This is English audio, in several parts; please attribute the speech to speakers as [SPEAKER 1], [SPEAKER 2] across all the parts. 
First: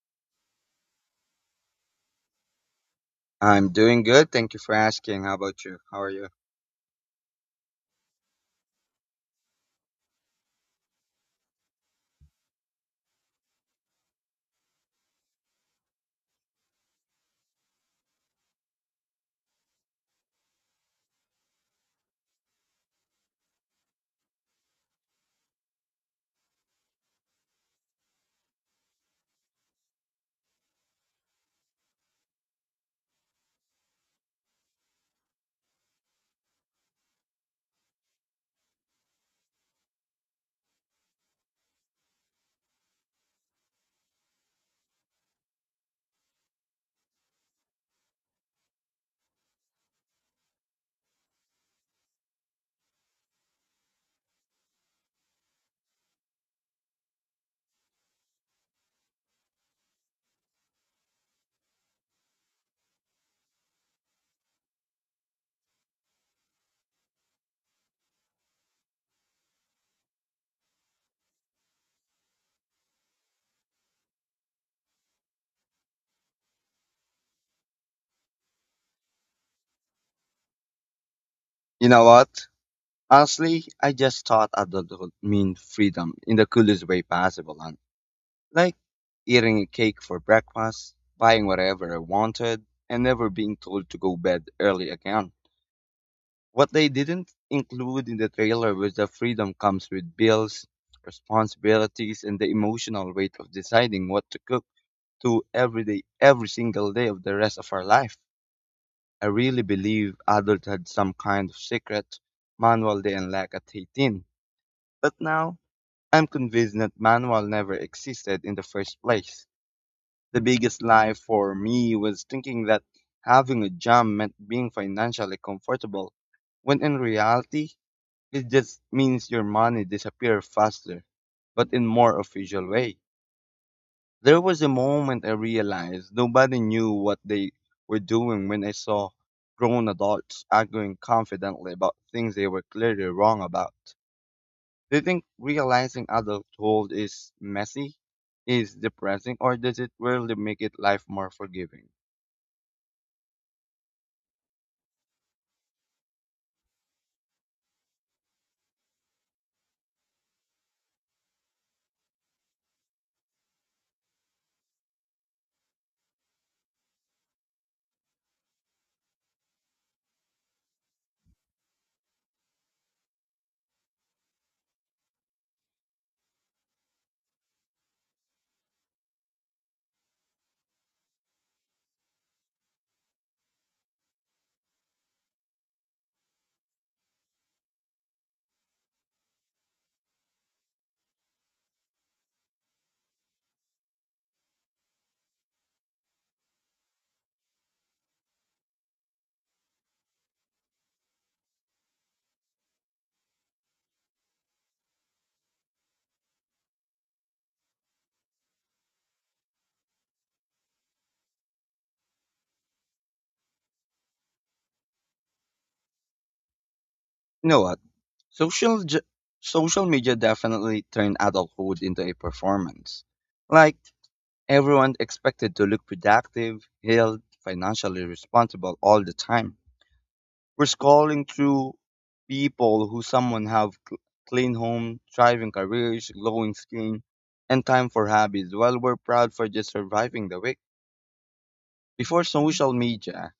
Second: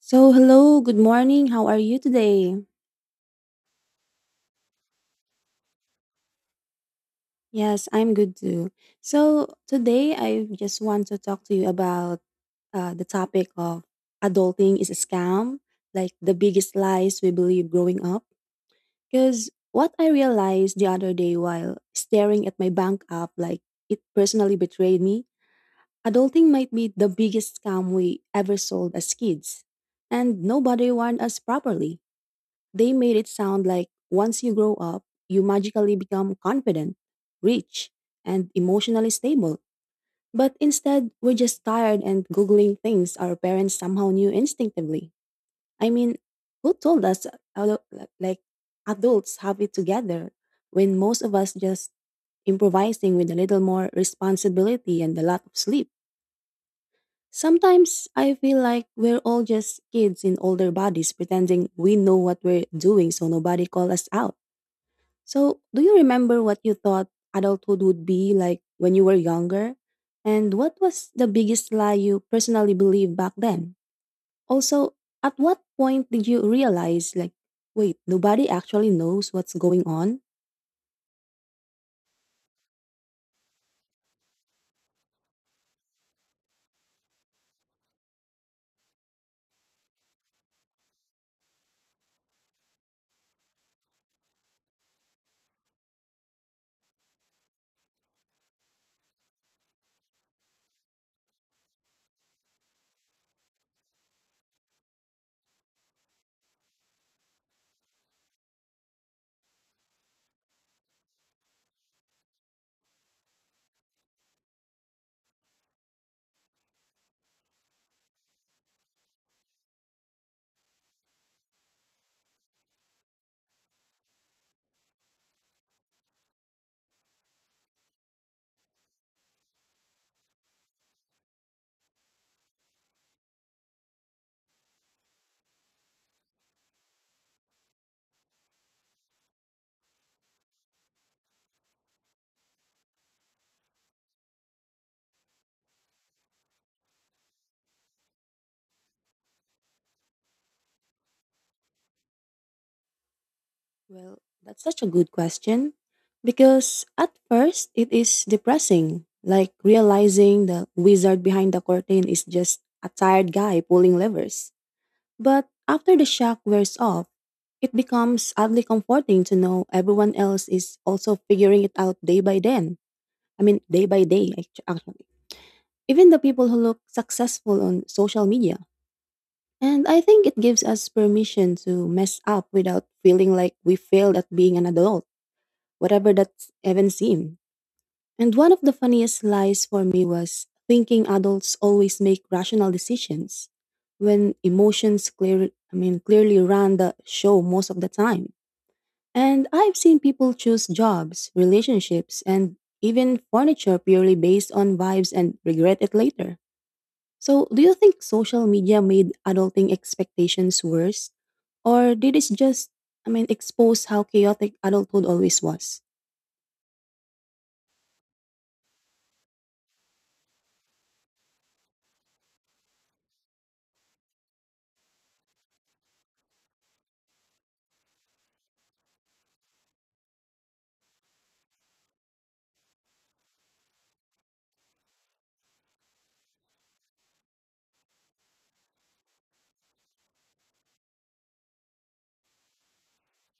[SPEAKER 1] So, hello, good morning. How are you today?
[SPEAKER 2] I'm doing good. Thank you for asking. How about you? How are you?
[SPEAKER 1] Yes, I'm good too. So, today I just want to talk to you about the topic of adulting is a scam, like the biggest lies we believe growing up. Because what I realized the other day while staring at my bank app, like it personally betrayed me, adulting might be the biggest scam we ever sold as kids. And nobody warned us properly. They made it sound like once you grow up, you magically become confident, rich, and emotionally stable. But instead, we're just tired and Googling things our parents somehow knew instinctively. I mean, who told us adu- like adults have it together when most of us just improvising with a little more responsibility and a lot of sleep? Sometimes I feel like we're all just kids in older bodies pretending we know what we're doing so nobody call us out. So, do you remember what you thought adulthood would be like when you were younger? And what was the biggest lie you personally believed back then? Also, at what point did you realize, like, wait, nobody actually knows what's going on?
[SPEAKER 2] You know what? Honestly, I just thought adulthood mean freedom in the coolest way possible. And like eating a cake for breakfast, buying whatever I wanted, and never being told to go bed early again. What they didn't include in the trailer was that freedom comes with bills, responsibilities, and the emotional weight of deciding what to cook to every day, every single day of the rest of our life. I really believe adults had some kind of secret manual they unlocked at 18. But now, I'm convinced that manual never existed in the first place. The biggest lie for me was thinking that having a job meant being financially comfortable, when in reality, it just means your money disappears faster, but in more official way. There was a moment I realized nobody knew what they were doing when I saw grown adults arguing confidently about things they were clearly wrong about. Do you think realizing adulthood is messy, is depressing, or does it really make it life more forgiving?
[SPEAKER 1] Well, that's such a good question. Because at first, it is depressing, like realizing the wizard behind the curtain is just a tired guy pulling levers. But after the shock wears off, it becomes oddly comforting to know everyone else is also figuring it out day by then. I mean, day by day, actually. Even the people who look successful on social media. And I think it gives us permission to mess up without feeling like we failed at being an adult, whatever that's even seemed. And one of the funniest lies for me was thinking adults always make rational decisions when emotions clearly run the show most of the time. And I've seen people choose jobs, relationships, and even furniture purely based on vibes and regret it later. So, do you think social media made adulting expectations worse or did it just expose how chaotic adulthood always was?
[SPEAKER 2] You know what? Social ju- Social media definitely turned adulthood into a performance. Like Everyone expected to look productive, healed, financially responsible all the time. We're scrolling through people who someone clean home, thriving careers, glowing skin, and time for hobbies while we're proud for just surviving the week. Before social media,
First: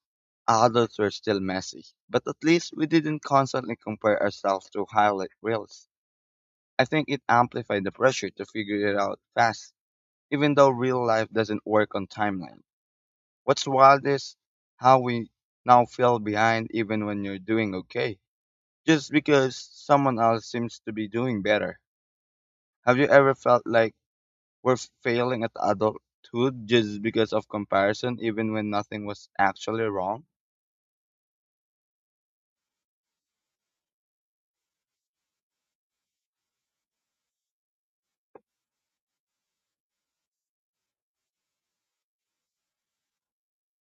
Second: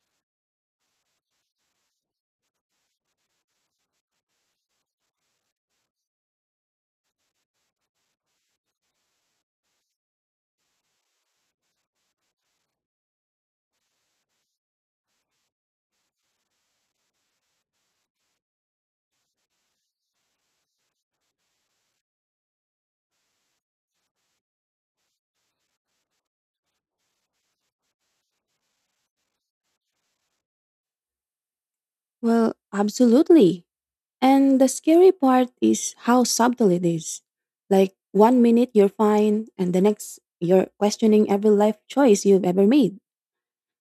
[SPEAKER 2] adults were still messy, but at least we didn't constantly compare ourselves to highlight reels. I think it amplified the pressure to figure it out fast, even though real life doesn't work on timeline. What's wild is how we now feel behind even when you're doing okay, just because someone else seems to be doing better. Have you ever felt like we're failing at adulthood just because of comparison, even when nothing was actually wrong?
[SPEAKER 1] Well, absolutely. And the scary part is how subtle it is. Like one minute you're fine, and the next you're questioning every life choice you've ever made.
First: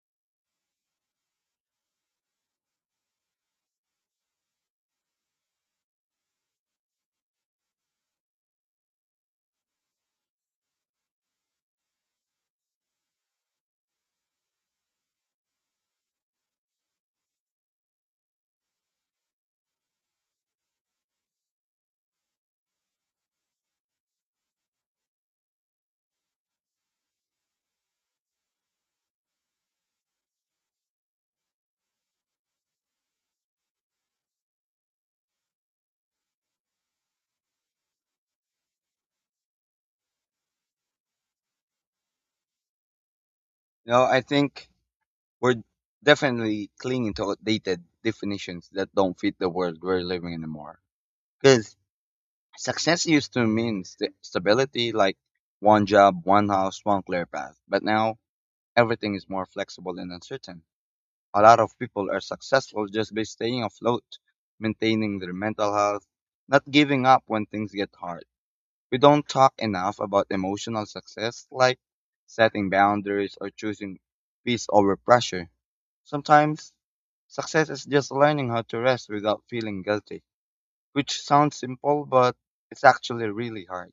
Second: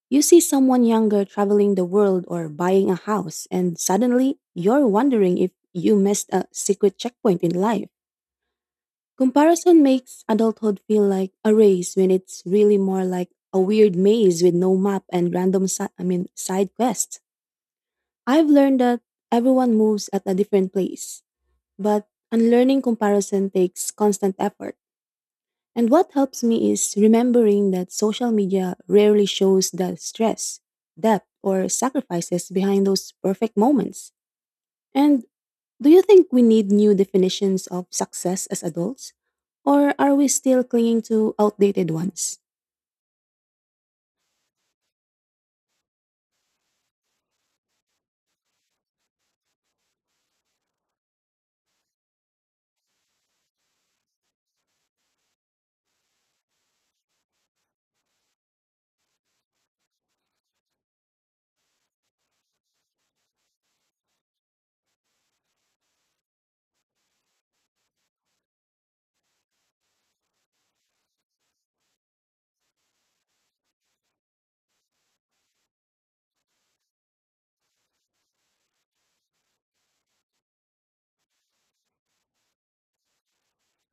[SPEAKER 1] You see someone younger traveling the world or buying a house, and suddenly you're wondering if you missed a secret checkpoint in life. Comparison makes adulthood feel like a race when it's really more like a weird maze with no map and random side quests. I've learned that everyone moves at a different place but unlearning comparison takes constant effort. And what helps me is remembering that social media rarely shows the stress, depth, or sacrifices behind those perfect moments. And do you think we need new definitions of success as adults? Or are we still clinging to outdated ones?
[SPEAKER 2] No, I think we're definitely clinging to outdated definitions that don't fit the world we're living in anymore. Because success used to mean stability, like one job, one house, one clear path. But now everything is more flexible and uncertain. A lot of people are successful just by staying afloat, maintaining their mental health, not giving up when things get hard. We don't talk enough about emotional success like setting boundaries or choosing peace over pressure. Sometimes success is just learning how to rest without feeling guilty, which sounds simple, but it's actually really hard.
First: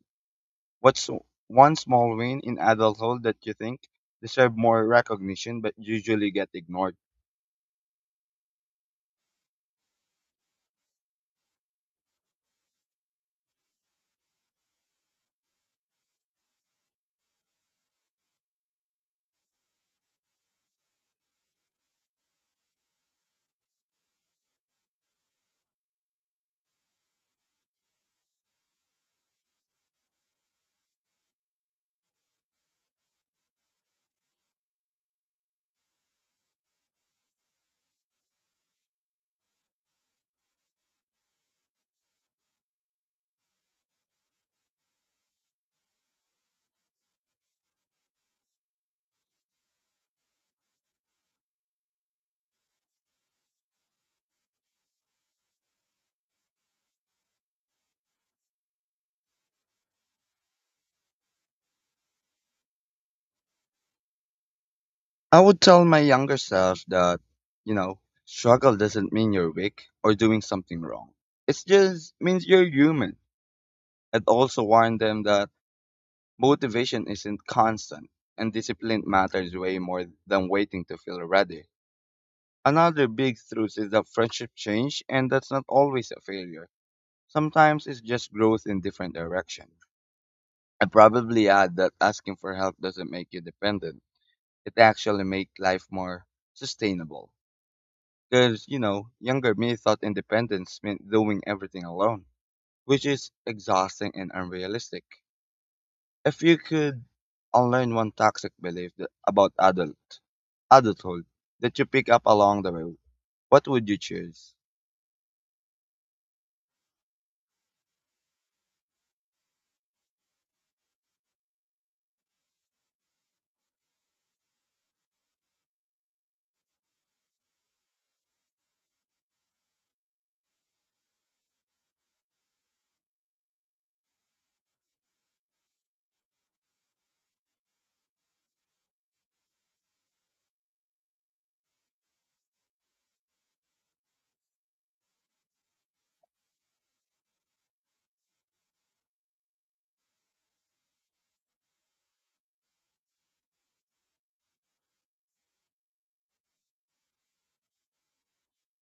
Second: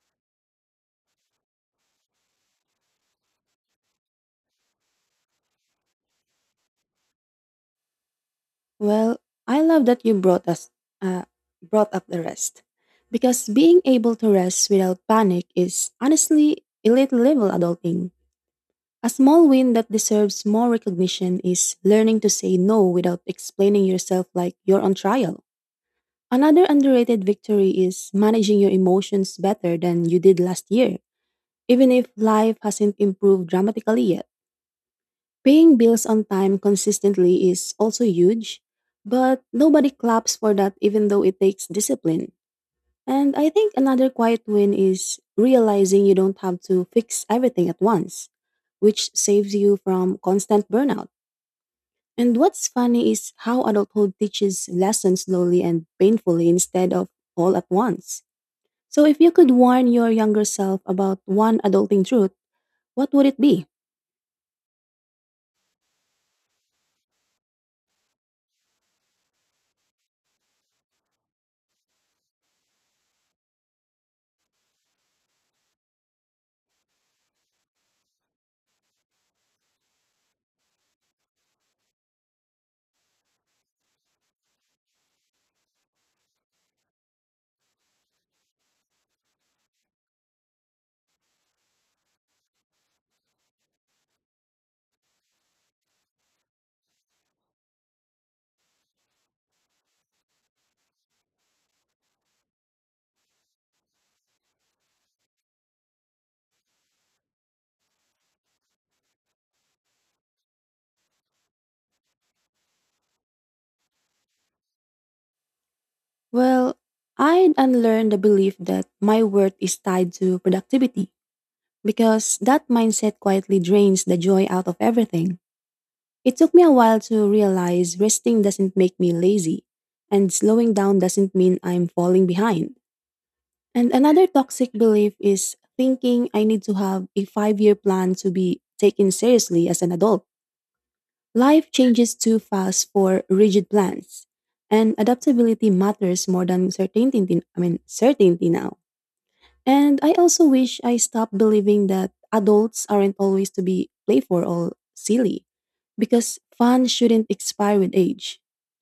[SPEAKER 2] What's one small win in adulthood that you think deserve more recognition but usually get ignored?
[SPEAKER 1] Well, I love that you brought us uh, brought up the rest. Because being able to rest without panic is honestly a little level adulting. A small win that deserves more recognition is learning to say no without explaining yourself like you're on trial. Another underrated victory is managing your emotions better than you did last year, even if life hasn't improved dramatically yet. Paying bills on time consistently is also huge, but nobody claps for that even though it takes discipline. And I think another quiet win is realizing you don't have to fix everything at once, which saves you from constant burnout. And what's funny is how adulthood teaches lessons slowly and painfully instead of all at once. So, if you could warn your younger self about one adulting truth, what would it be?
[SPEAKER 2] I would tell my younger self that, you know, struggle doesn't mean you're weak or doing something wrong. It just means you're human. I'd also warn them that motivation isn't constant and discipline matters way more than waiting to feel ready. Another big truth is that friendship change and that's not always a failure. Sometimes it's just growth in different direction. I probably add that asking for help doesn't make you dependent. It actually makes life more sustainable. Because, you know, younger me thought independence meant doing everything alone, which is exhausting and unrealistic. If you could unlearn one toxic belief about adulthood that you pick up along the road, what would you choose?
[SPEAKER 1] Well, I'd unlearn the belief that my worth is tied to productivity because that mindset quietly drains the joy out of everything. It took me a while to realize resting doesn't make me lazy, and slowing down doesn't mean I'm falling behind. And another toxic belief is thinking I need to have a 5 year plan to be taken seriously as an adult. Life changes too fast for rigid plans. And adaptability matters more than certainty now. And I also wish I stopped believing that adults aren't always to be playful or silly because fun shouldn't expire with age.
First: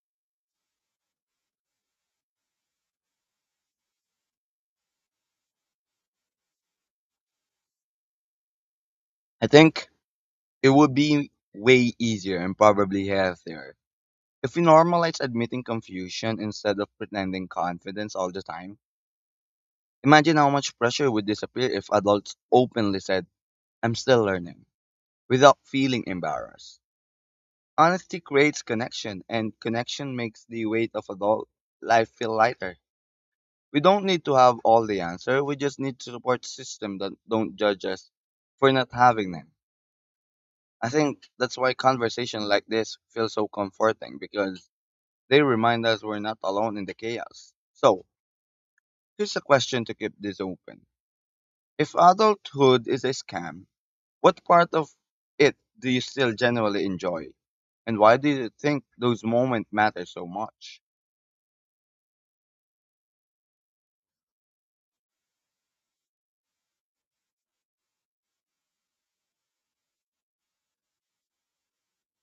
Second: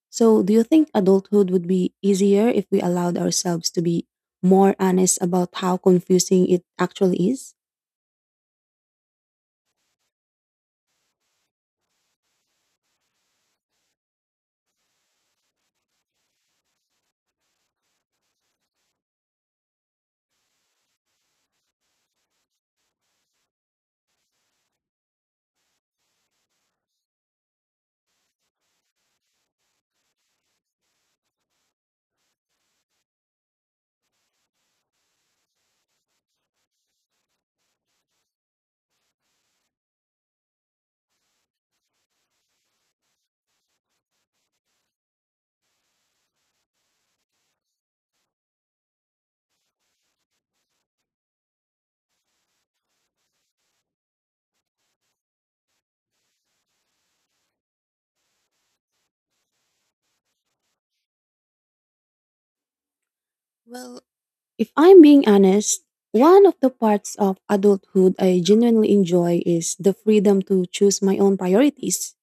[SPEAKER 1] So, do you think adulthood would be easier if we allowed ourselves to be more honest about how confusing it actually is?
[SPEAKER 2] I think it would be way easier and probably healthier if we normalize admitting confusion instead of pretending confidence all the time. Imagine how much pressure would disappear if adults openly said, I'm still learning, without feeling embarrassed. Honesty creates connection, and connection makes the weight of adult life feel lighter. We don't need to have all the answer. We just need to support system that don't judge us for not having them. I think that's why conversation like this feels so comforting because they remind us we're not alone in the chaos. So, here's a question to keep this open. If adulthood is a scam, what part of it do you still genuinely enjoy? And why do you think those moments matter so much?
[SPEAKER 1] Well, if I'm being honest, one of the parts of adulthood I genuinely enjoy is the freedom to choose my own priorities,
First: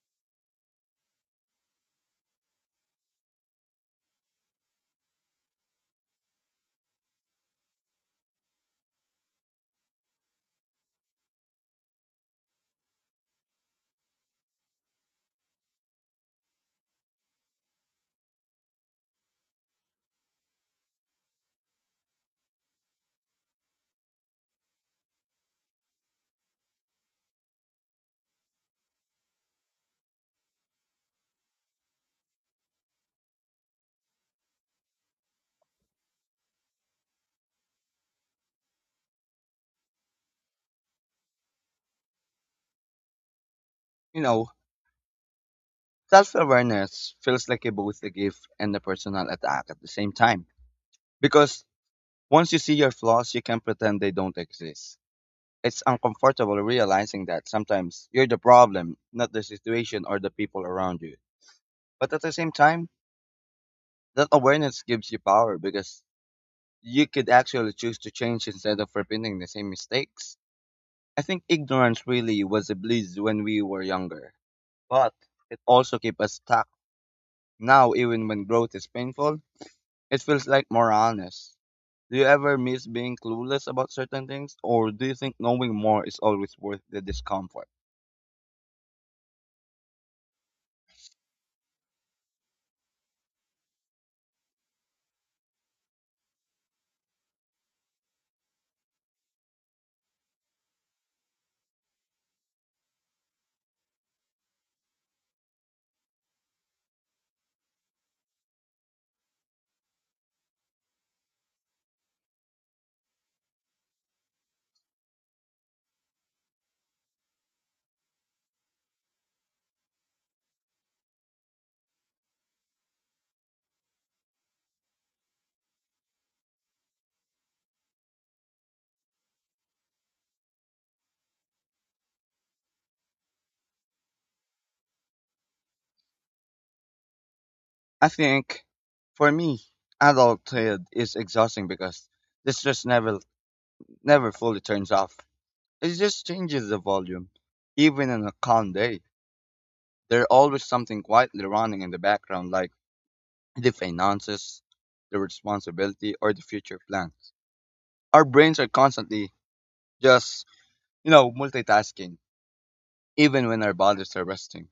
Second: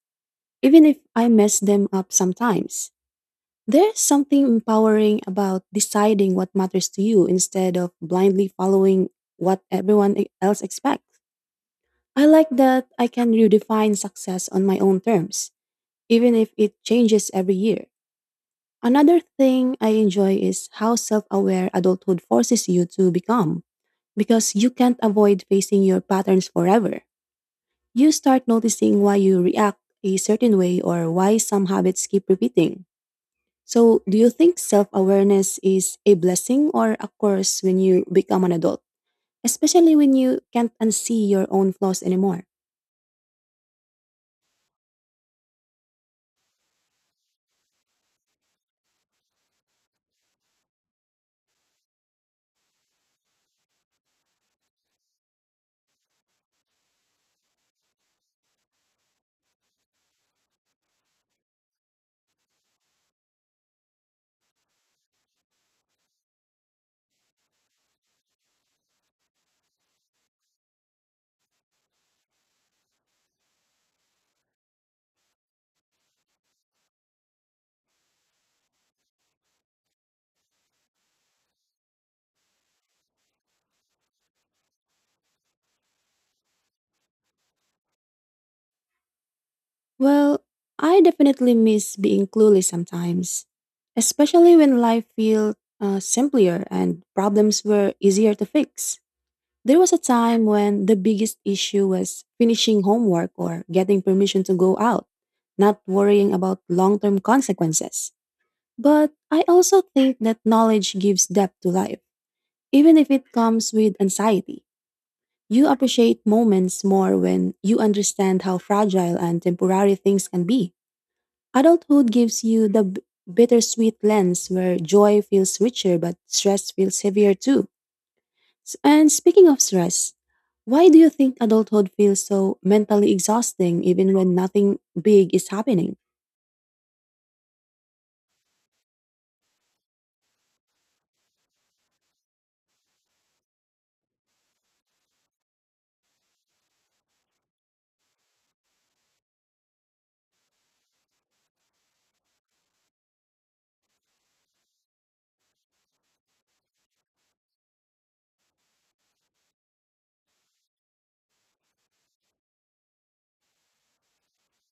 [SPEAKER 1] even if I mess them up sometimes. There's something empowering about deciding what matters to you instead of blindly following what else expects. I like that I can redefine success on my own terms, even if it changes every year. Another thing I enjoy is how self aware adulthood forces you to become, because you can't avoid facing your patterns forever. You start noticing why you react a certain way or why some habits keep repeating. So, do you think self awareness is a blessing or a curse when you become an adult, especially when you can't unsee your own flaws anymore?
[SPEAKER 2] You know, self awareness feels like a both a gift and a personal attack at the same time. Because once you see your flaws, you can pretend they don't exist. It's uncomfortable realizing that sometimes you're the problem, not the situation or the people around you. But at the same time, that awareness gives you power because you could actually choose to change instead of repeating the same mistakes. I think ignorance really was a bliss when we were younger, but it also kept us stuck. Now, even when growth is painful, it feels like more honest. Do you ever miss being clueless about certain things, or do you think knowing more is always worth the discomfort?
[SPEAKER 1] Well, I definitely miss being clueless sometimes, especially when life felt simpler and problems were easier to fix. There was a time when the biggest issue was finishing homework or getting permission to go out, not worrying about long term consequences. But I also think that knowledge gives depth to life, even if it comes with anxiety. You appreciate moments more when you understand how fragile and temporary things can be. Adulthood gives you the bittersweet lens where joy feels richer but stress feels heavier too. And speaking of stress, why do you think adulthood feels so mentally exhausting even when nothing big is happening?
[SPEAKER 2] I think, for me, adulthood is exhausting because the stress never fully turns off. It just changes the volume. Even on a calm day, there's always something quietly running in the background, like the finances, the responsibility, or the future plans. Our brains are constantly just, you know, multitasking, even when our bodies are resting.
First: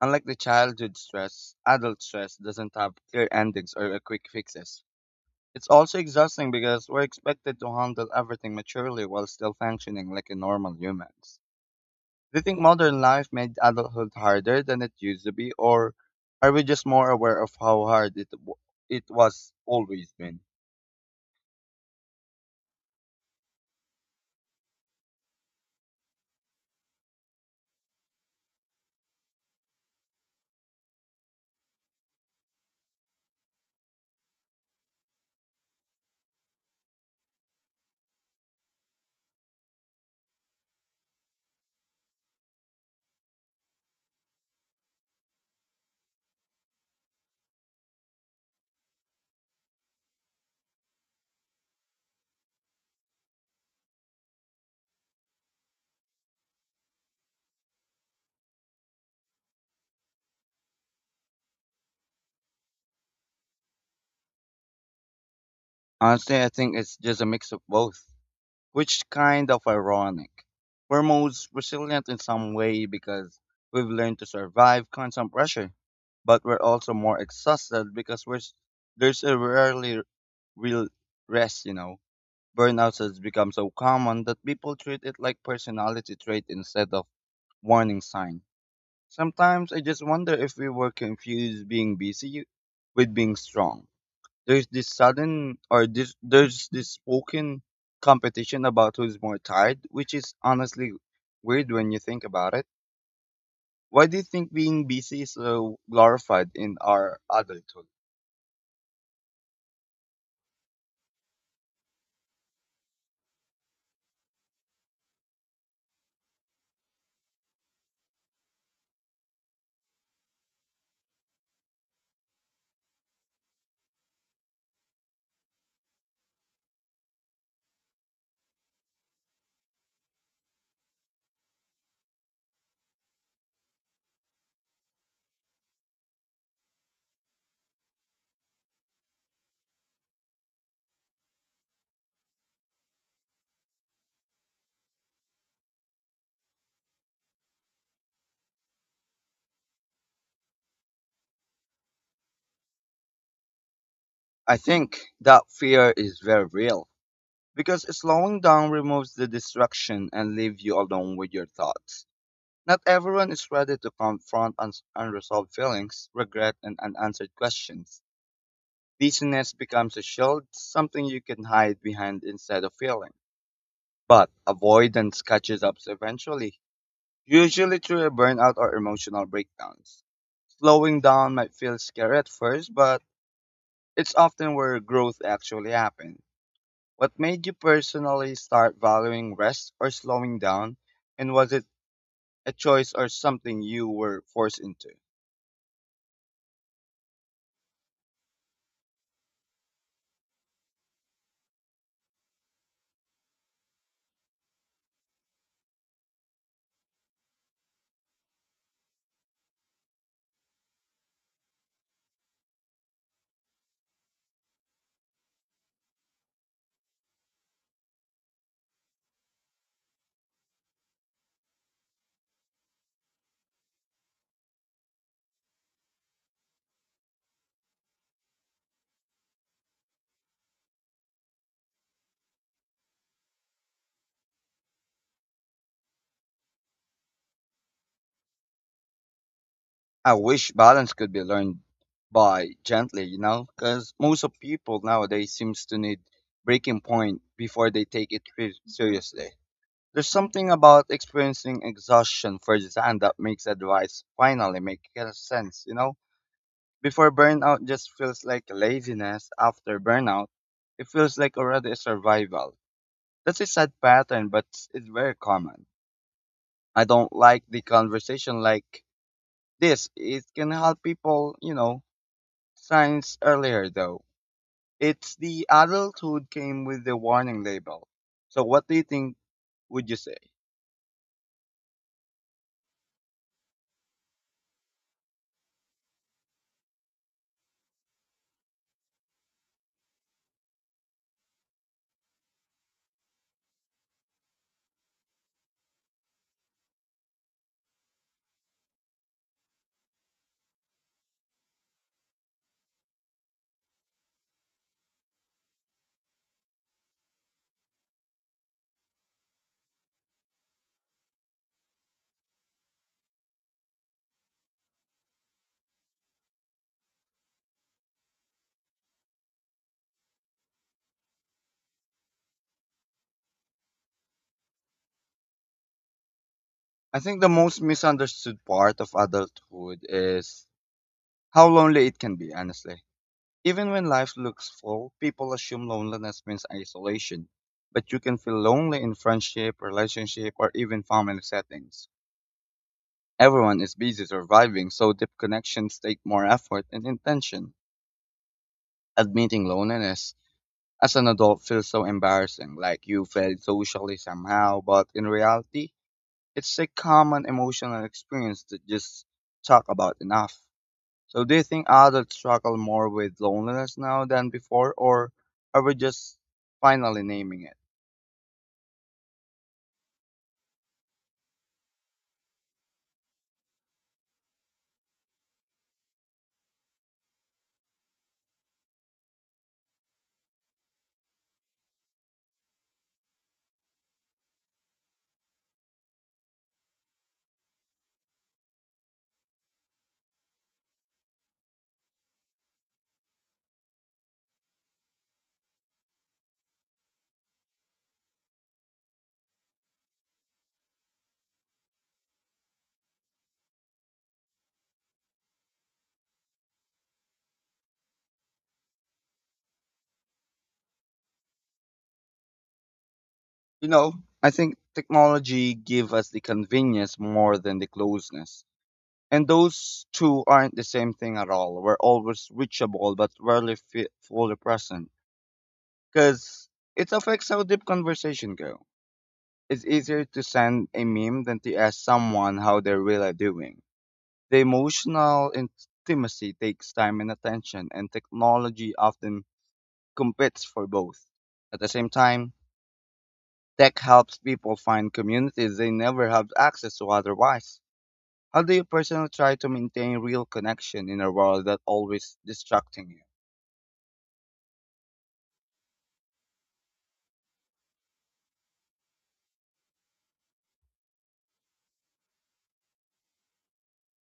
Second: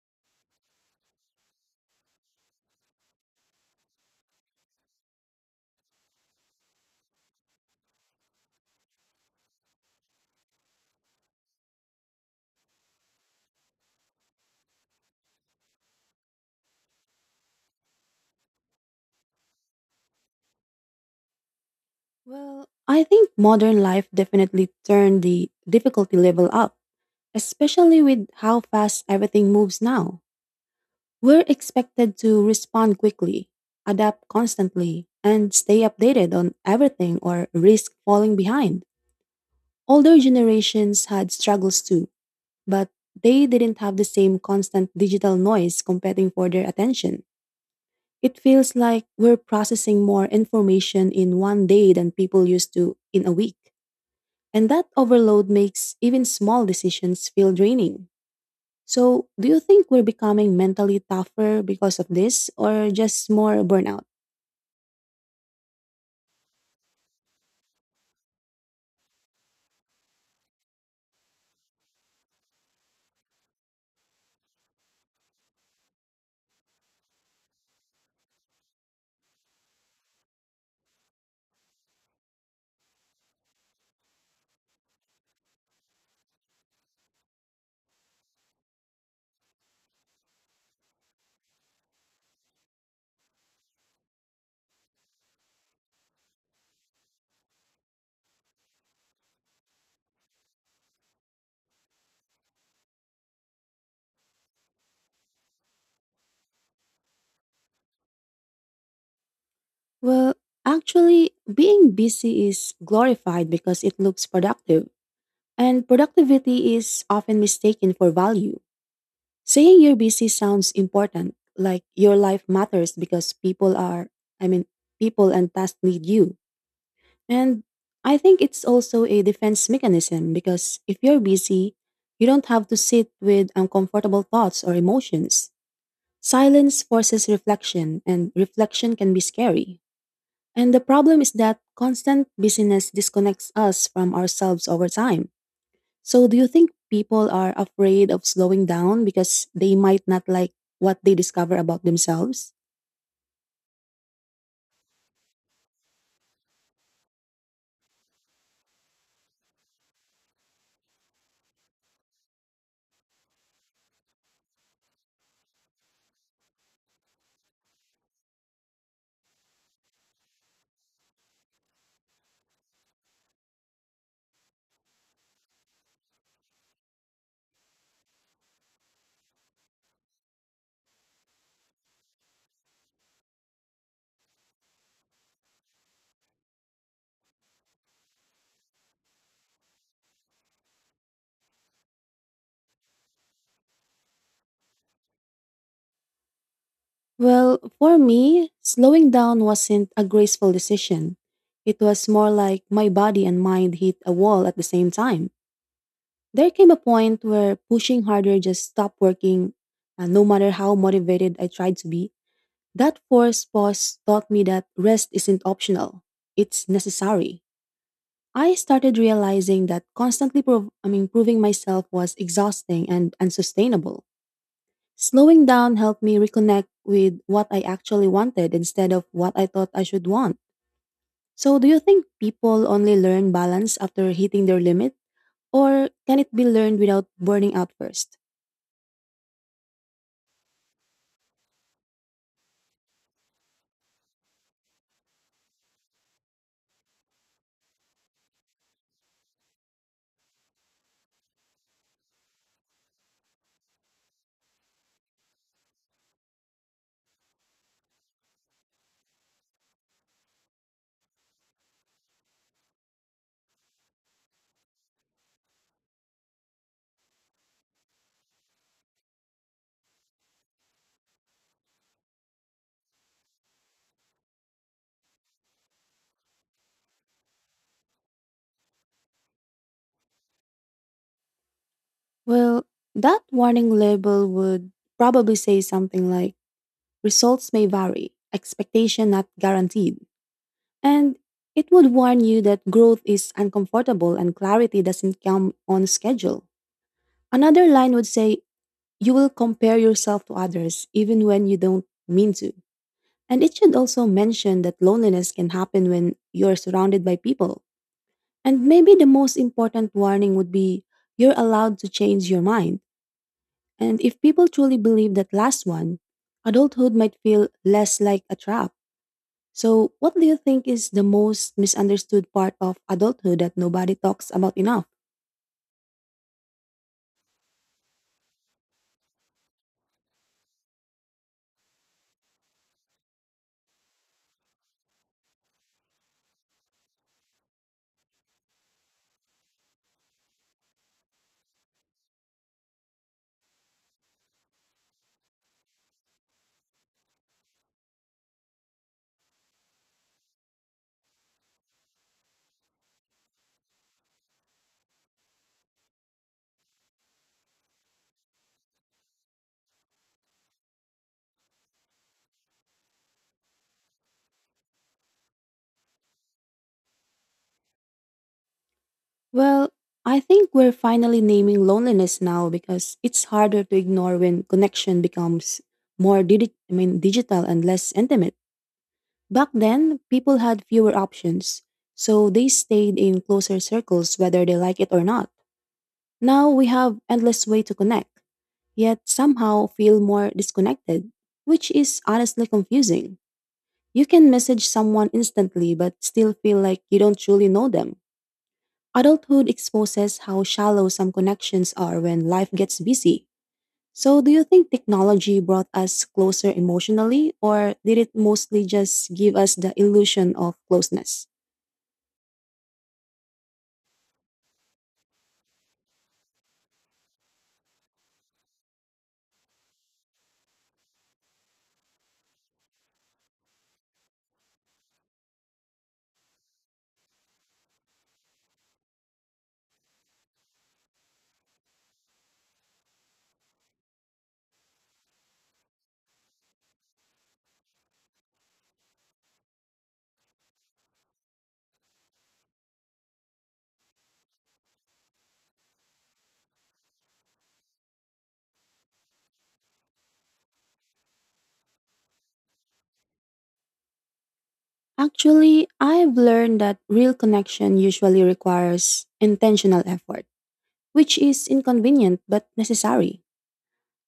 [SPEAKER 2] Unlike the childhood stress, adult stress doesn't have clear endings or a quick fixes. It's also exhausting because we're expected to handle everything maturely while still functioning like a normal humans. Do you think modern life made adulthood harder than it used to be, or are we just more aware of how hard it was always been?
[SPEAKER 1] Well, I think modern life definitely turned the difficulty level up, especially with how fast everything moves now. We're expected to respond quickly, adapt constantly, and stay updated on everything or risk falling behind. Older generations had struggles too, but they didn't have the same constant digital noise competing for their attention. It feels like we're processing more information in one day than people used to in a week. And that overload makes even small decisions feel draining. So, do you think we're becoming mentally tougher because of this or just more burnout?
[SPEAKER 2] Honestly, I think it's just a mix of both, which kind of ironic. We're most resilient in some way because we've learned to survive constant pressure, but we're also more exhausted because there's a rarely real rest. You know, burnout has become so common that people treat it like personality trait instead of warning sign. Sometimes I just wonder if we were confused being busy with being strong. There's this sudden or this there's this spoken competition about who's more tired, which is honestly weird when you think about it. Why do you think being busy is so glorified in our adulthood?
[SPEAKER 1] Well, actually, being busy is glorified because it looks productive. And productivity is often mistaken for value. Saying you're busy sounds important, like your life matters because people are, I mean, people and tasks need you. And I think it's also a defense mechanism because if you're busy, you don't have to sit with uncomfortable thoughts or emotions. Silence forces reflection, and reflection can be scary. And the problem is that constant busyness disconnects us from ourselves over time. So, do you think people are afraid of slowing down because they might not like what they discover about themselves?
[SPEAKER 2] I think that fear is very real because slowing down removes the distraction and leaves you alone with your thoughts. Not everyone is ready to confront unresolved feelings, regret, and unanswered questions. Busyness becomes a shield, something you can hide behind instead of feeling. But avoidance catches up eventually, usually through a burnout or emotional breakdowns. Slowing down might feel scary at first, but it's often where growth actually happens. What made you personally start valuing rest or slowing down, and was it a choice or something you were forced into?
[SPEAKER 1] Well, for me, slowing down wasn't a graceful decision. It was more like my body and mind hit a wall at the same time. There came a point where pushing harder just stopped working, and no matter how motivated I tried to be. That forced pause taught me that rest isn't optional, it's necessary. I started realizing that constantly proving myself was exhausting and unsustainable. Slowing down helped me reconnect with what I actually wanted instead of what I thought I should want. So, do you think people only learn balance after hitting their limit, or can it be learned without burning out first?
[SPEAKER 2] I wish balance could be learned by gently, you know, because most of people nowadays seems to need breaking point before they take seriously. There's something about experiencing exhaustion firsthand that makes advice finally make a sense, you know. Before burnout just feels like laziness. After burnout, it feels like already a survival. That's a sad pattern, but it's very common. I don't like the conversation like this. It can help people, you know, signs earlier though. It's the adulthood came with the warning label. So what do you think would you say?
[SPEAKER 1] Well, that warning label would probably say something like results may vary, expectation not guaranteed. And it would warn you that growth is uncomfortable and clarity doesn't come on schedule. Another line would say, you will compare yourself to others even when you don't mean to. And it should also mention that loneliness can happen when you're surrounded by people. And maybe the most important warning would be, you're allowed to change your mind. And if people truly believe that last one, adulthood might feel less like a trap. So, what do you think is the most misunderstood part of adulthood that nobody talks about enough?
[SPEAKER 2] I think the most misunderstood part of adulthood is how lonely it can be, honestly. Even when life looks full, people assume loneliness means isolation. But you can feel lonely in friendship, relationship, or even family settings. Everyone is busy surviving, so deep connections take more effort and intention. Admitting loneliness as an adult feels so embarrassing, like you failed socially somehow, but in reality, it's a common emotional experience that just talk about enough. So do you think adults struggle more with loneliness now than before, or are we just finally naming it?
[SPEAKER 1] Well, I think we're finally naming loneliness now because it's harder to ignore when connection becomes more digital and less intimate. Back then, people had fewer options, so they stayed in closer circles whether they like it or not. Now we have endless way to connect, yet somehow feel more disconnected, which is honestly confusing. You can message someone instantly but still feel like you don't truly know them. Adulthood exposes how shallow some connections are when life gets busy. So, do you think technology brought us closer emotionally, or did it mostly just give us the illusion of closeness?
[SPEAKER 2] You know, I think technology give us the convenience more than the closeness. And those two aren't the same thing at all. We're always reachable, but rarely fe fully present, because it affects how deep conversation go. It's easier to send a meme than to ask someone how they're really doing. The emotional intimacy takes time and attention, and technology often competes for both. At the same time, tech helps people find communities they never have access to otherwise. How do you personally try to maintain real connection in a world that always distracting you?
[SPEAKER 1] Actually, I've learned that real connection usually requires intentional effort, which is inconvenient but necessary.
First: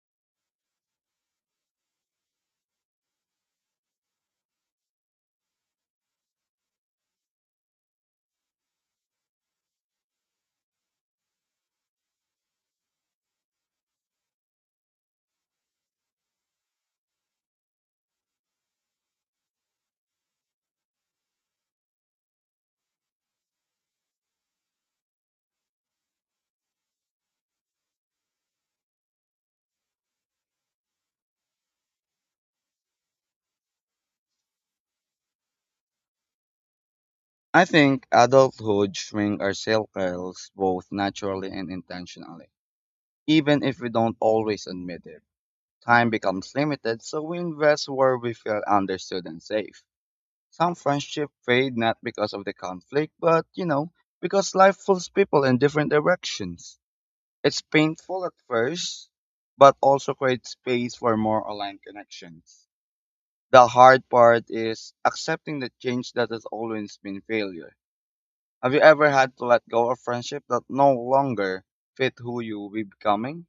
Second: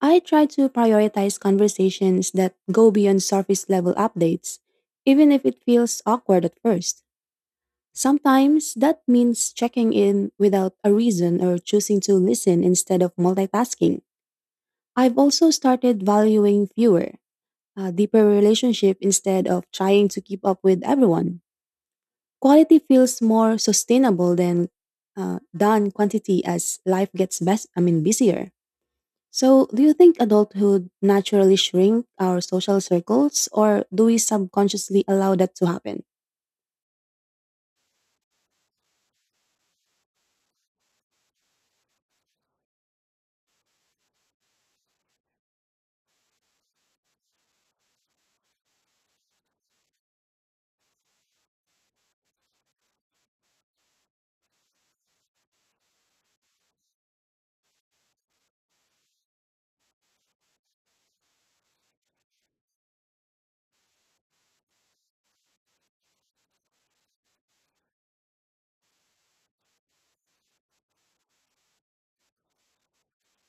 [SPEAKER 1] I try to prioritize conversations that go beyond surface level updates, even if it feels awkward at first. Sometimes that means checking in without a reason or choosing to listen instead of multitasking. I've also started valuing fewer, a deeper relationship instead of trying to keep up with everyone. Quality feels more sustainable than than quantity as life gets best. I mean busier. So, do you think adulthood naturally shrink our social circles or do we subconsciously allow that to happen?
[SPEAKER 2] I think adulthood shrink our circles both naturally and intentionally. Even if we don't always admit it, time becomes limited, so we invest where we feel understood and safe. Some friendships fade not because of the conflict, but you know, because life pulls people in different directions. It's painful at first, but also creates space for more aligned connections. The hard part is accepting the change that has always been failure. Have you ever had to let go of friendship that no longer fit who you will be becoming?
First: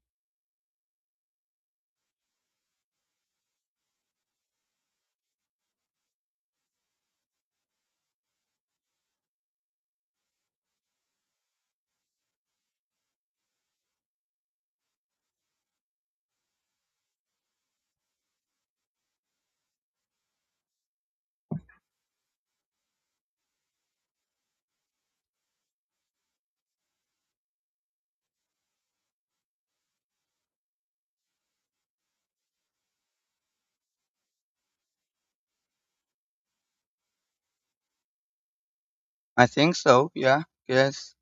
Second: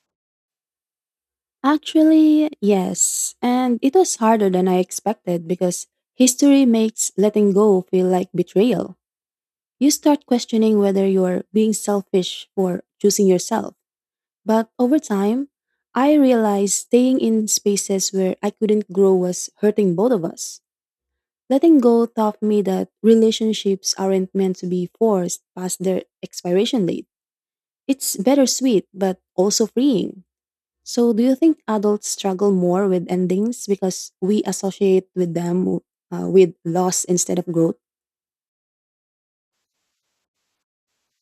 [SPEAKER 1] Actually, yes. And it was harder than I expected because history makes letting go feel like betrayal. You start questioning whether you're being selfish for choosing yourself. But over time, I realized staying in spaces where I couldn't grow was hurting both of us. Letting go taught me that relationships aren't meant to be forced past their expiration date. It's bittersweet, but also freeing. So, do you think adults struggle more with endings because we associate with them with loss instead of growth?
[SPEAKER 2] I think so, yeah. Because,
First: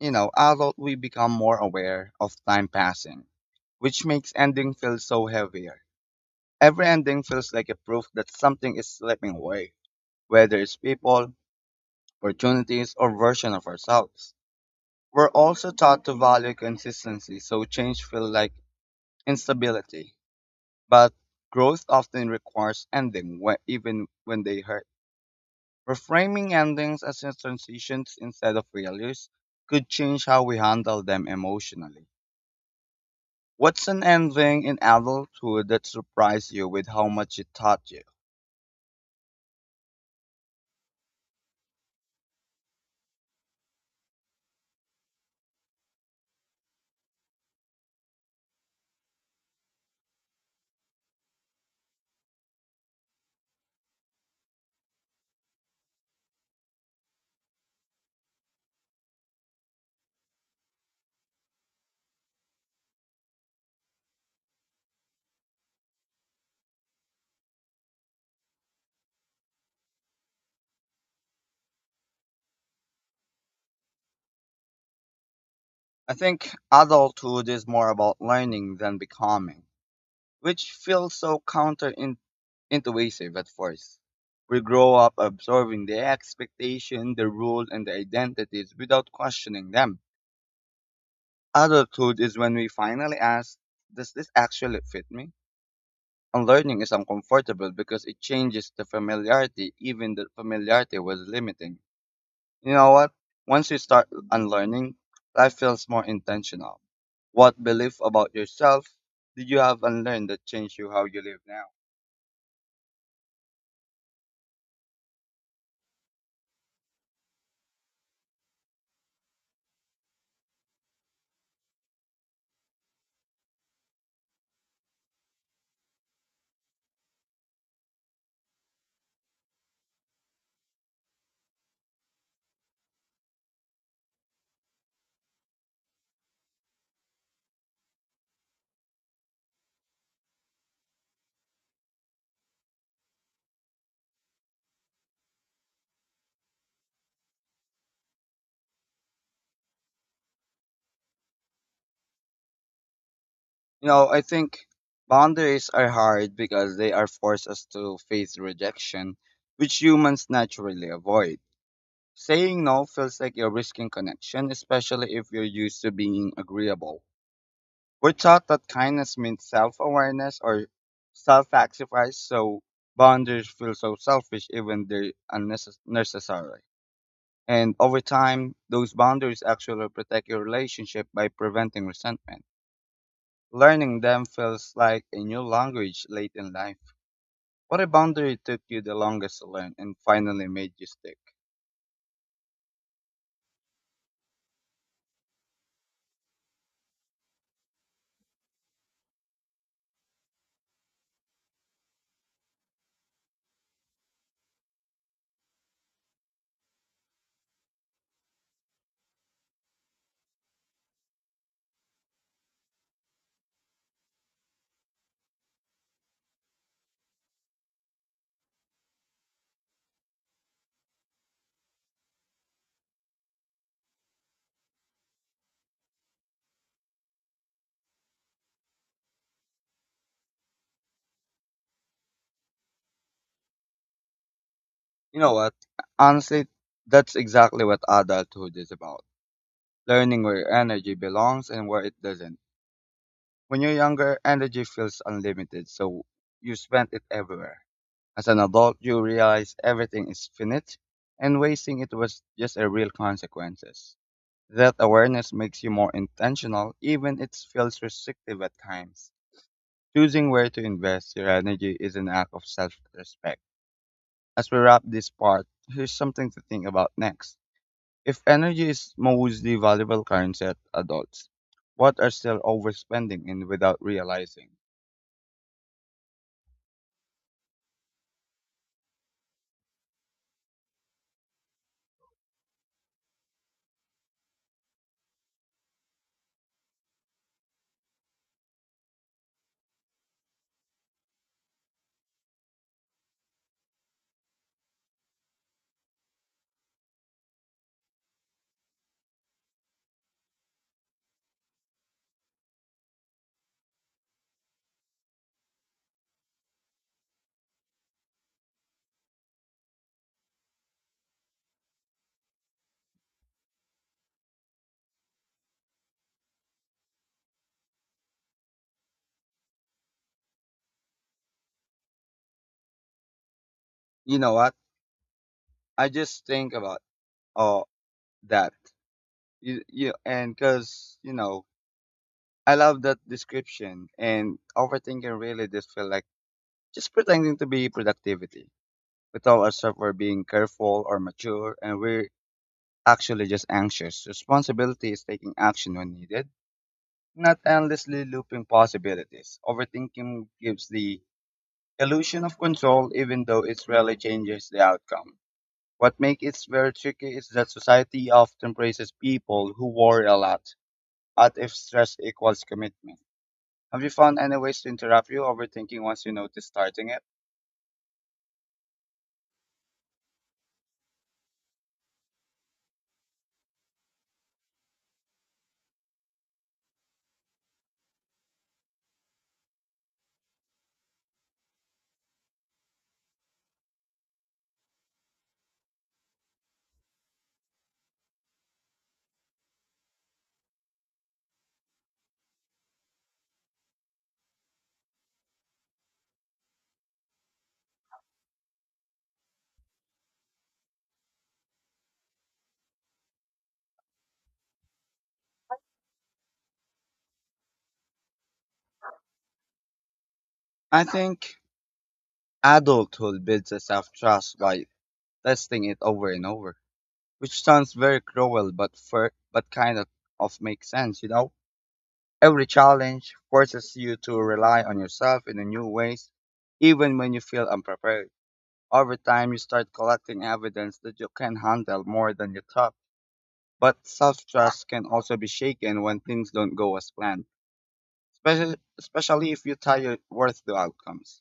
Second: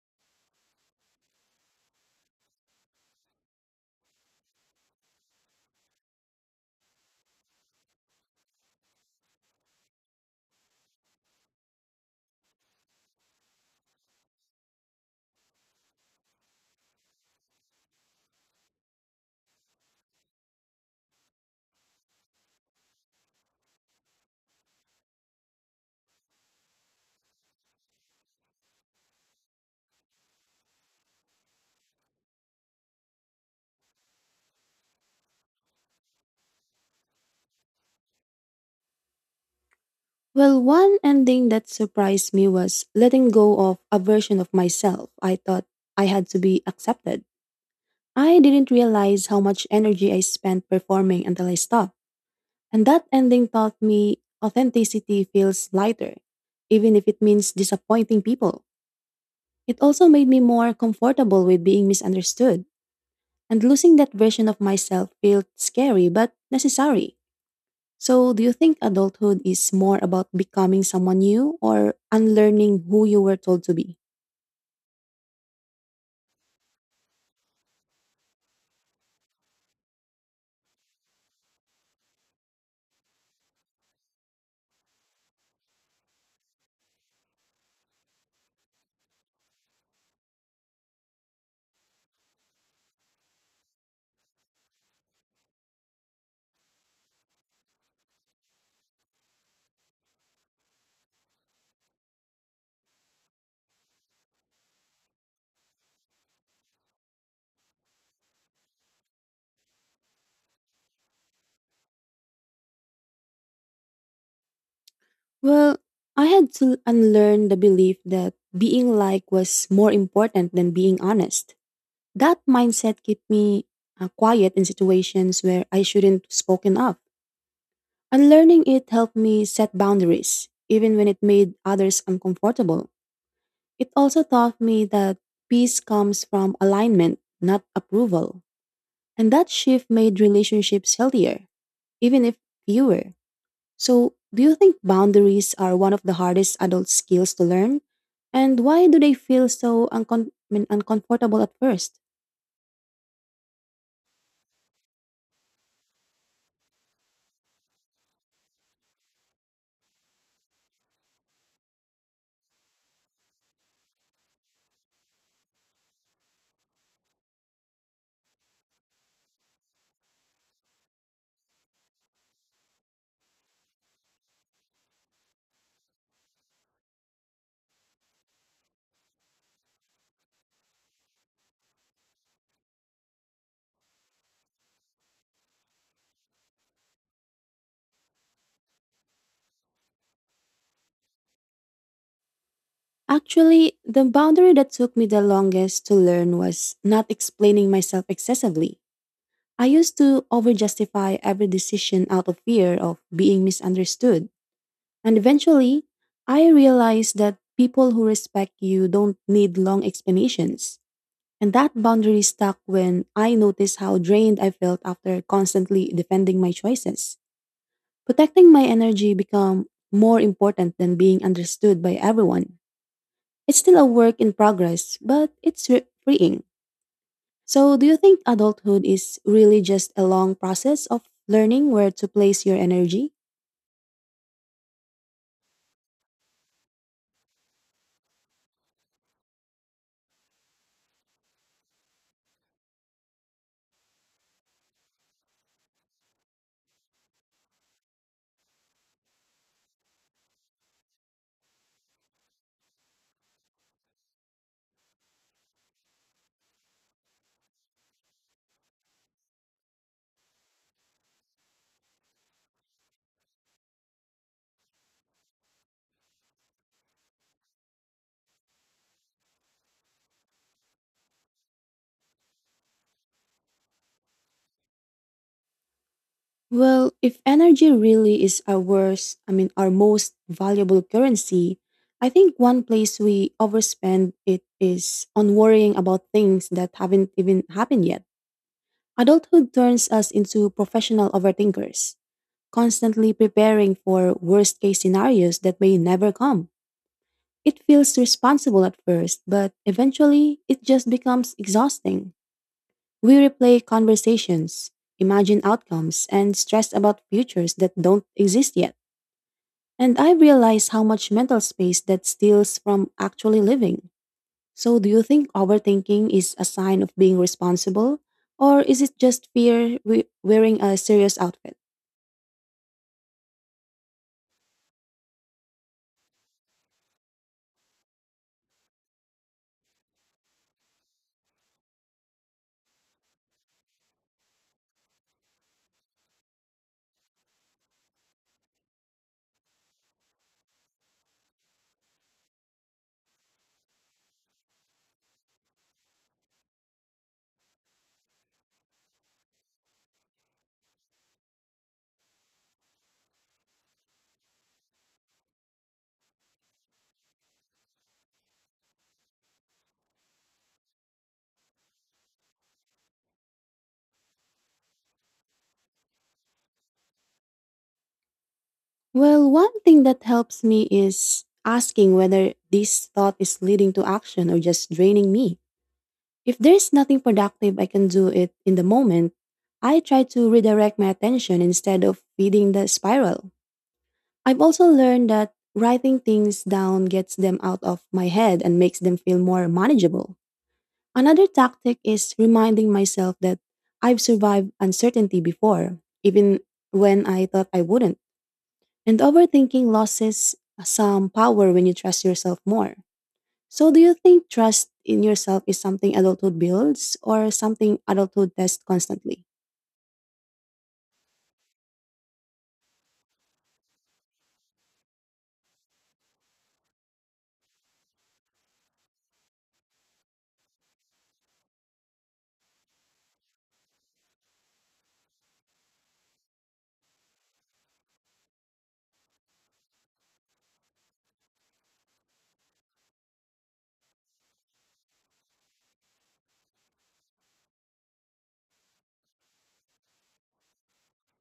[SPEAKER 2] you know, adult we become more aware of time passing, which makes ending feel so heavier. Every ending feels like a proof that something is slipping away, whether it's people, opportunities, or version of ourselves. We're also taught to value consistency, so change feels like instability. But growth often requires ending, even when they hurt. Reframing endings as transitions instead of failures could change how we handle them emotionally. What's an ending in adulthood that surprised you with how much it taught you?
[SPEAKER 1] Well, one ending that surprised me was letting go of a version of myself I thought I had to be accepted. I didn't realize how much energy I spent performing until I stopped. And that ending taught me authenticity feels lighter, even if it means disappointing people. It also made me more comfortable with being misunderstood, and losing that version of myself felt scary but necessary. So, do you think adulthood is more about becoming someone new or unlearning who you were told to be?
[SPEAKER 2] I think adulthood is more about learning than becoming, which feels so counterintuitive at first. We grow up absorbing the expectation, the rule, and the identities without questioning them. Adulthood is when we finally ask, does this actually fit me? Unlearning is uncomfortable because it changes the familiarity, even the familiarity was limiting. You know what? Once you start unlearning, life feels more intentional. What belief about yourself did you have unlearned that changed you how you live now?
[SPEAKER 1] Well, I had to unlearn the belief that being like was more important than being honest. That mindset kept me quiet in situations where I shouldn't have spoken up. Unlearning it helped me set boundaries, even when it made others uncomfortable. It also taught me that peace comes from alignment, not approval. And that shift made relationships healthier, even if fewer. So, do you think boundaries are one of the hardest adult skills to learn? And why do they feel so uncomfortable at first?
[SPEAKER 2] You know, I think boundaries are hard because they are force us to face rejection, which humans naturally avoid. Saying no feels like you're risking connection, especially if you're used to being agreeable. We're taught that kindness means self awareness or self sacrifice, so boundaries feel so selfish even they're unnecessary. And over time, those boundaries actually protect your relationship by preventing resentment. Learning them feels like a new language late in life. What a boundary took you the longest to learn and finally made you stick.
[SPEAKER 1] Actually, the boundary that took me the longest to learn was not explaining myself excessively. I used to overjustify every decision out of fear of being misunderstood. And eventually, I realized that people who respect you don't need long explanations. And that boundary stuck when I noticed how drained I felt after constantly defending my choices. Protecting my energy became more important than being understood by everyone. It's still a work in progress, but it's freeing. So, do you think adulthood is really just a long process of learning where to place your energy?
[SPEAKER 2] You know what? Honestly, that's exactly what adulthood is about learning where your energy belongs and where it doesn't. When you're younger, energy feels unlimited, so you spend it everywhere. As an adult, you realize everything is finite, and wasting it was just a real consequences. That awareness makes you more intentional, even it feels restrictive at times. Choosing where to invest your energy is an act of self-respect. As we wrap this part, here's something to think about next. If energy is mostly valuable currency at adults, what are still overspending in without realizing?
[SPEAKER 1] Well, if energy really is our our most valuable currency, I think one place we overspend it is on worrying about things that haven't even happened yet. Adulthood turns us into professional overthinkers, constantly preparing for worst case scenarios that may never come. It feels responsible at first, but eventually it just becomes exhausting. We replay conversations, imagine outcomes, and stress about futures that don't exist yet. And I realize how much mental space that steals from actually living. So, do you think overthinking is a sign of being responsible? Or is it just fear wearing a serious outfit?
[SPEAKER 2] You know what? I just think about all that. And because, you know, I love that description and overthinking really just feel like just pretending to be productivity. We tell ourselves we're being careful or mature and we're actually just anxious. Responsibility is taking action when needed, not endlessly looping possibilities. Overthinking gives the illusion of control even though it rarely changes the outcome. What makes it very tricky is that society often praises people who worry a lot, as if stress equals commitment. Have you found any ways to interrupt your overthinking once you notice starting it?
[SPEAKER 1] Well, one thing that helps me is asking whether this thought is leading to action or just draining me. If there's nothing productive I can do it in the moment, I try to redirect my attention instead of feeding the spiral. I've also learned that writing things down gets them out of my head and makes them feel more manageable. Another tactic is reminding myself that I've survived uncertainty before, even when I thought I wouldn't. And overthinking loses some power when you trust yourself more. So, do you think trust in yourself is something adulthood builds or something adulthood tests constantly?
[SPEAKER 2] I think adulthood builds a self-trust by testing it over and over, which sounds very cruel, but fair, but kind of makes sense, you know? Every challenge forces you to rely on yourself in a new ways, even when you feel unprepared. Over time, you start collecting evidence that you can handle more than you thought. But self trust can also be shaken when things don't go as planned, especially if you tie your worth to outcomes.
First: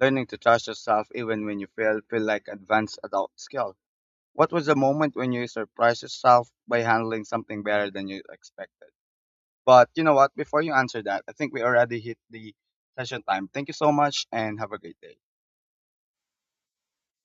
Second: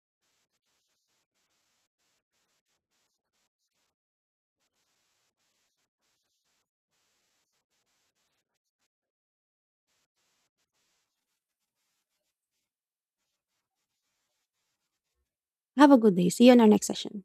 [SPEAKER 2] Learning to trust yourself even when you fail feel like advanced adult skill. What was the moment when you surprised yourself by handling something better than you expected? But you know what? Before you answer that, I think we already hit the session time. Thank you so much and have a great day.
[SPEAKER 1] Have a good day. See you in our next session.